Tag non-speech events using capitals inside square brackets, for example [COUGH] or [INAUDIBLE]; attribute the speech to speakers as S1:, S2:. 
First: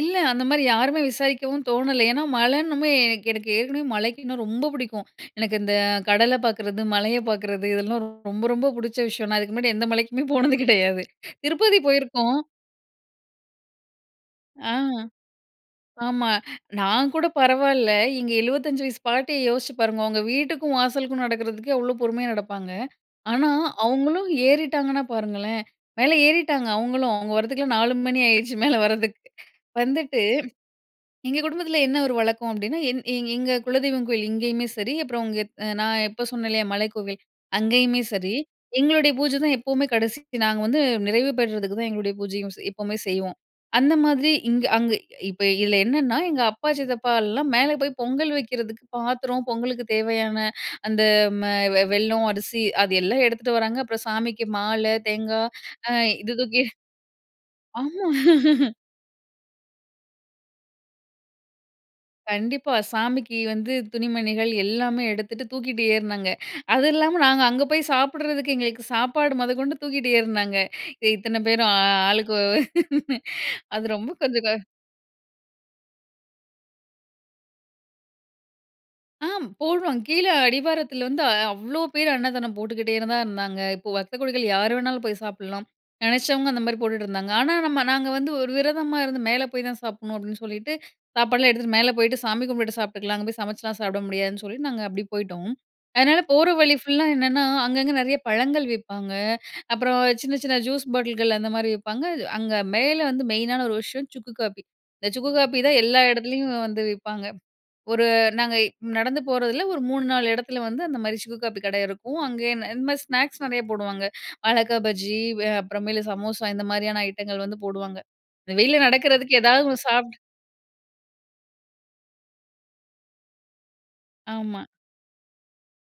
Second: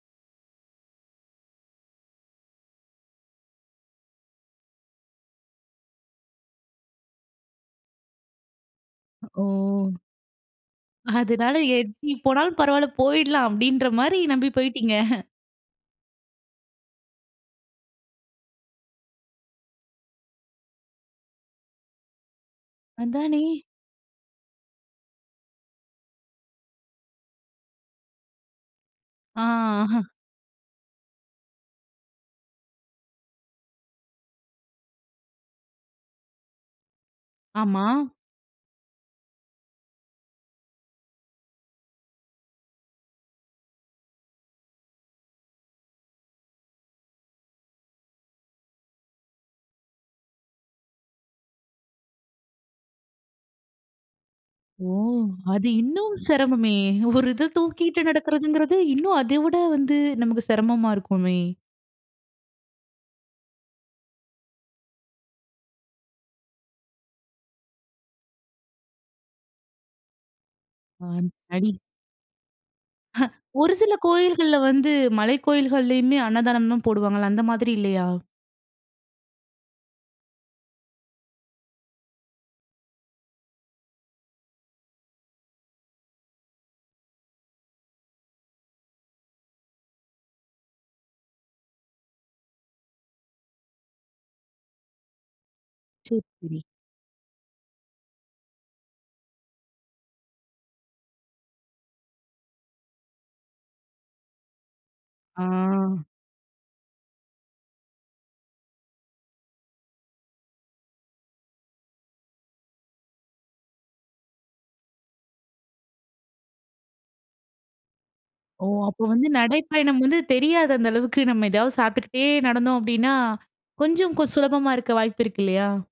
S1: இல்ல. அந்தமாரி யாருமே விசாரிக்கவும் தோணல. ஏன்னா, மழைன்னுமே எனக்கு, எனக்கு ஏற்கனவே மழைக்கு இன்னும் ரொம்ப புடிக்கும். எனக்கு இந்த கடல பார்க்கிறது, மலைய பார்க்கிறது இதெல்லாம் ரொம்ப, ரொம்ப பிடிச்ச விஷயம். நான் அதுக்கு முன்னாடி எந்த
S2: ஓ!
S1: மலைக்குமே போனது கிடையாது.
S2: அதனால எ
S1: திருப்பதி
S2: எப்பிடி
S1: போயிருக்கோம்.
S2: போனாலும் பரவாயில்ல போயிட்லாம், அப்பிடின்ற மாரி நம்பி
S1: ஆ,
S2: போயிட்டீங்க
S1: ஆமா. நான் கூட பரவாயில்ல. எங்க 75 வயசு பாட்டிய யோசிச்சு பாருங்க, அவுங்க வீட்டுக்கும், வாசலுக்கும் நடக்கிறதுக்கே அவ்ளோ பொறுமையா நடப்பாங்க.
S2: அதானே!
S1: ஆனா, அவுங்களும் ஏறிட்டாங்கன்னா பாருங்களேன்! மேல ஏறிட்டாங்க அவுங்களும். அவுங்க வரதுக்கெல்லாம் 4:00 மணி ஆயிடுச்சு, மேல வர்றதுக்கு.
S2: ஆ. [CHUCKLES]
S1: வந்துட்டு [SWALLOWS] எங்க குடும்பத்தில என்ன ஒரு வழக்கம் அப்பிடின்னா என் எ எங்க குலதெய்வம் கோயில் இங்கேயுமே சரி, அப்புறம் இங்க அ நான் இப்ப சொன்னேன் இல்லயா! மலைக்கோவில்
S2: ஆமா.
S1: அங்கேயுமே சரி. எங்களுடைய பூஜை தான் எப்பவுமே கடைசி நாங்க வந்து நிறைவு பெற்றதுக்கு தான் எங்களுடைய பூஜையும் செய் எப்பவுமே செய்வோம். அந்த மாதிரி இங்க அங்க இப்ப இதில என்னன்னா, எங்க அப்பா, சித்தப்பாலாம் மேல போய் பொங்கல் வைக்கிறதுக்கு பாத்திரம் பொங்கலுக்கு தேவையான அந்த மெ வெல்லம், அரிசி அது எல்லாம் எடுத்துட்டு வராங்க. அப்புறம் சாமிக்கு
S2: ஓ!
S1: மாலை, தேங்காய்
S2: அது
S1: அ
S2: இன்னும்
S1: இது தூக்கி
S2: சிரமமே ஒரு இத தூக்கிட்டு
S1: ஆமா [LAUGHS]
S2: நடக்கிறதுங்கிறது, இன்னும் அத விட வந்து நமக்கு சிரமமா இருக்குமே!
S1: கண்டிப்பா. சாமிக்கு வந்து துணிமணிகள் எல்லாமே எடுத்துட்டு தூக்கிட்டு ஏறுனாங்க. அது இல்லாம நாங்க அங்க போய் சாப்பிடறதுக்கு, எங்களுக்கு சாப்பாடு மொதக்கொண்டு தூக்கிட்டு ஏறுனாங்க. எ
S2: ஆ
S1: இத்தன பேரும் அ,
S2: [UNINTELLIGIBLE]
S1: அ ஆளுக்கு [LAUGHS]
S2: அ. ஒரு
S1: அது
S2: சில
S1: ரொம்ப கொஞ்சம்
S2: கோயில்கள்ல
S1: க
S2: வந்து மலைக் கோயில்கள்லயுமே அன்னதானம் தான் போடுவாங்கல்ல, அந்தமாரி இல்லயா!
S1: ஆ போடுவாங்க. கீழே அடிவாரத்தில வந்து அவ்ளோ பேரு அன்னதானம் போட்டுக்கிட்டே தான் இருந்தாங்க. இப்ப பக்தகோடிகள் யார் வேணாலும் போய் சாப்பிட்லாம். நினைச்சவங்க அந்தமாரி போட்டுட்டு இருந்தாங்க. ஆனா, நம்ம நாங்க வந்து ஒரு விரதமா இருந்து, மேல போய் தான் சாப்புட்ணும் அப்பிடின்னு சொல்லிட்டு சாப்பாடுலாம் எடுத்துட்டு மேல போயிட்டு, சாமி கும்பிட்டுட்டு சாப்பிட்டுக்கலாம். அங்க போய் சமச்சுலாம் சாப்பிட முடியாதுன்னு சொல்லி, நாங்க அப்பிடியே போயிட்டோம்.
S2: சரி,
S1: அதனால, போற
S2: சரி.
S1: வழி ஃபுல்லா என்னன்னா, அங்க அங்க நிறைய பழங்கள் விப்பாங்க. அப்புறம் சின்ன, சின்ன ஜூஸ் பாட்டில்கள் அந்தமாரி விப்பாங்க. அங்க மேல வந்து மெயினான ஒரு விஷயம் சுக்கு காப்பி. இந்த சுக்கு காப்பி தான் எல்லா
S2: ஆ.
S1: இடத்துலயும் வந்து விப்பாங்க. ஒரு நாங்க நடந்து போறதில ஒரு 3, 4 இடத்துல வந்து அந்தமாரி சுக்கு காப்பி கடை இருக்கும். அங்கே இந்தமாரி ஸ்நாக்ஸ் நிறைய போடுவாங்க. வாழக்கா பஜ்ஜி அ அப்புறமேல சமோசா இந்தமாரியான ஐட்டங்கள் வந்து போடுவாங்க. இந்த
S2: ஓ!
S1: வெயில்ல
S2: அப்போ வந்து
S1: நடக்கிறதுக்கு ஏதாவது ஒன்னு
S2: நடைப்பயணம்
S1: சாப்பிட்டு
S2: வந்து தெரியாது அந்த அளவுக்கு. நம்ம ஏதாவது சாப்பிட்டுகிட்டே நடந்தோம் அப்பிடின்னா, கொஞ்சம் கு
S1: ஆமா.
S2: சுலபமா இருக்க வாய்ப்பு இருக்கு இல்லயா!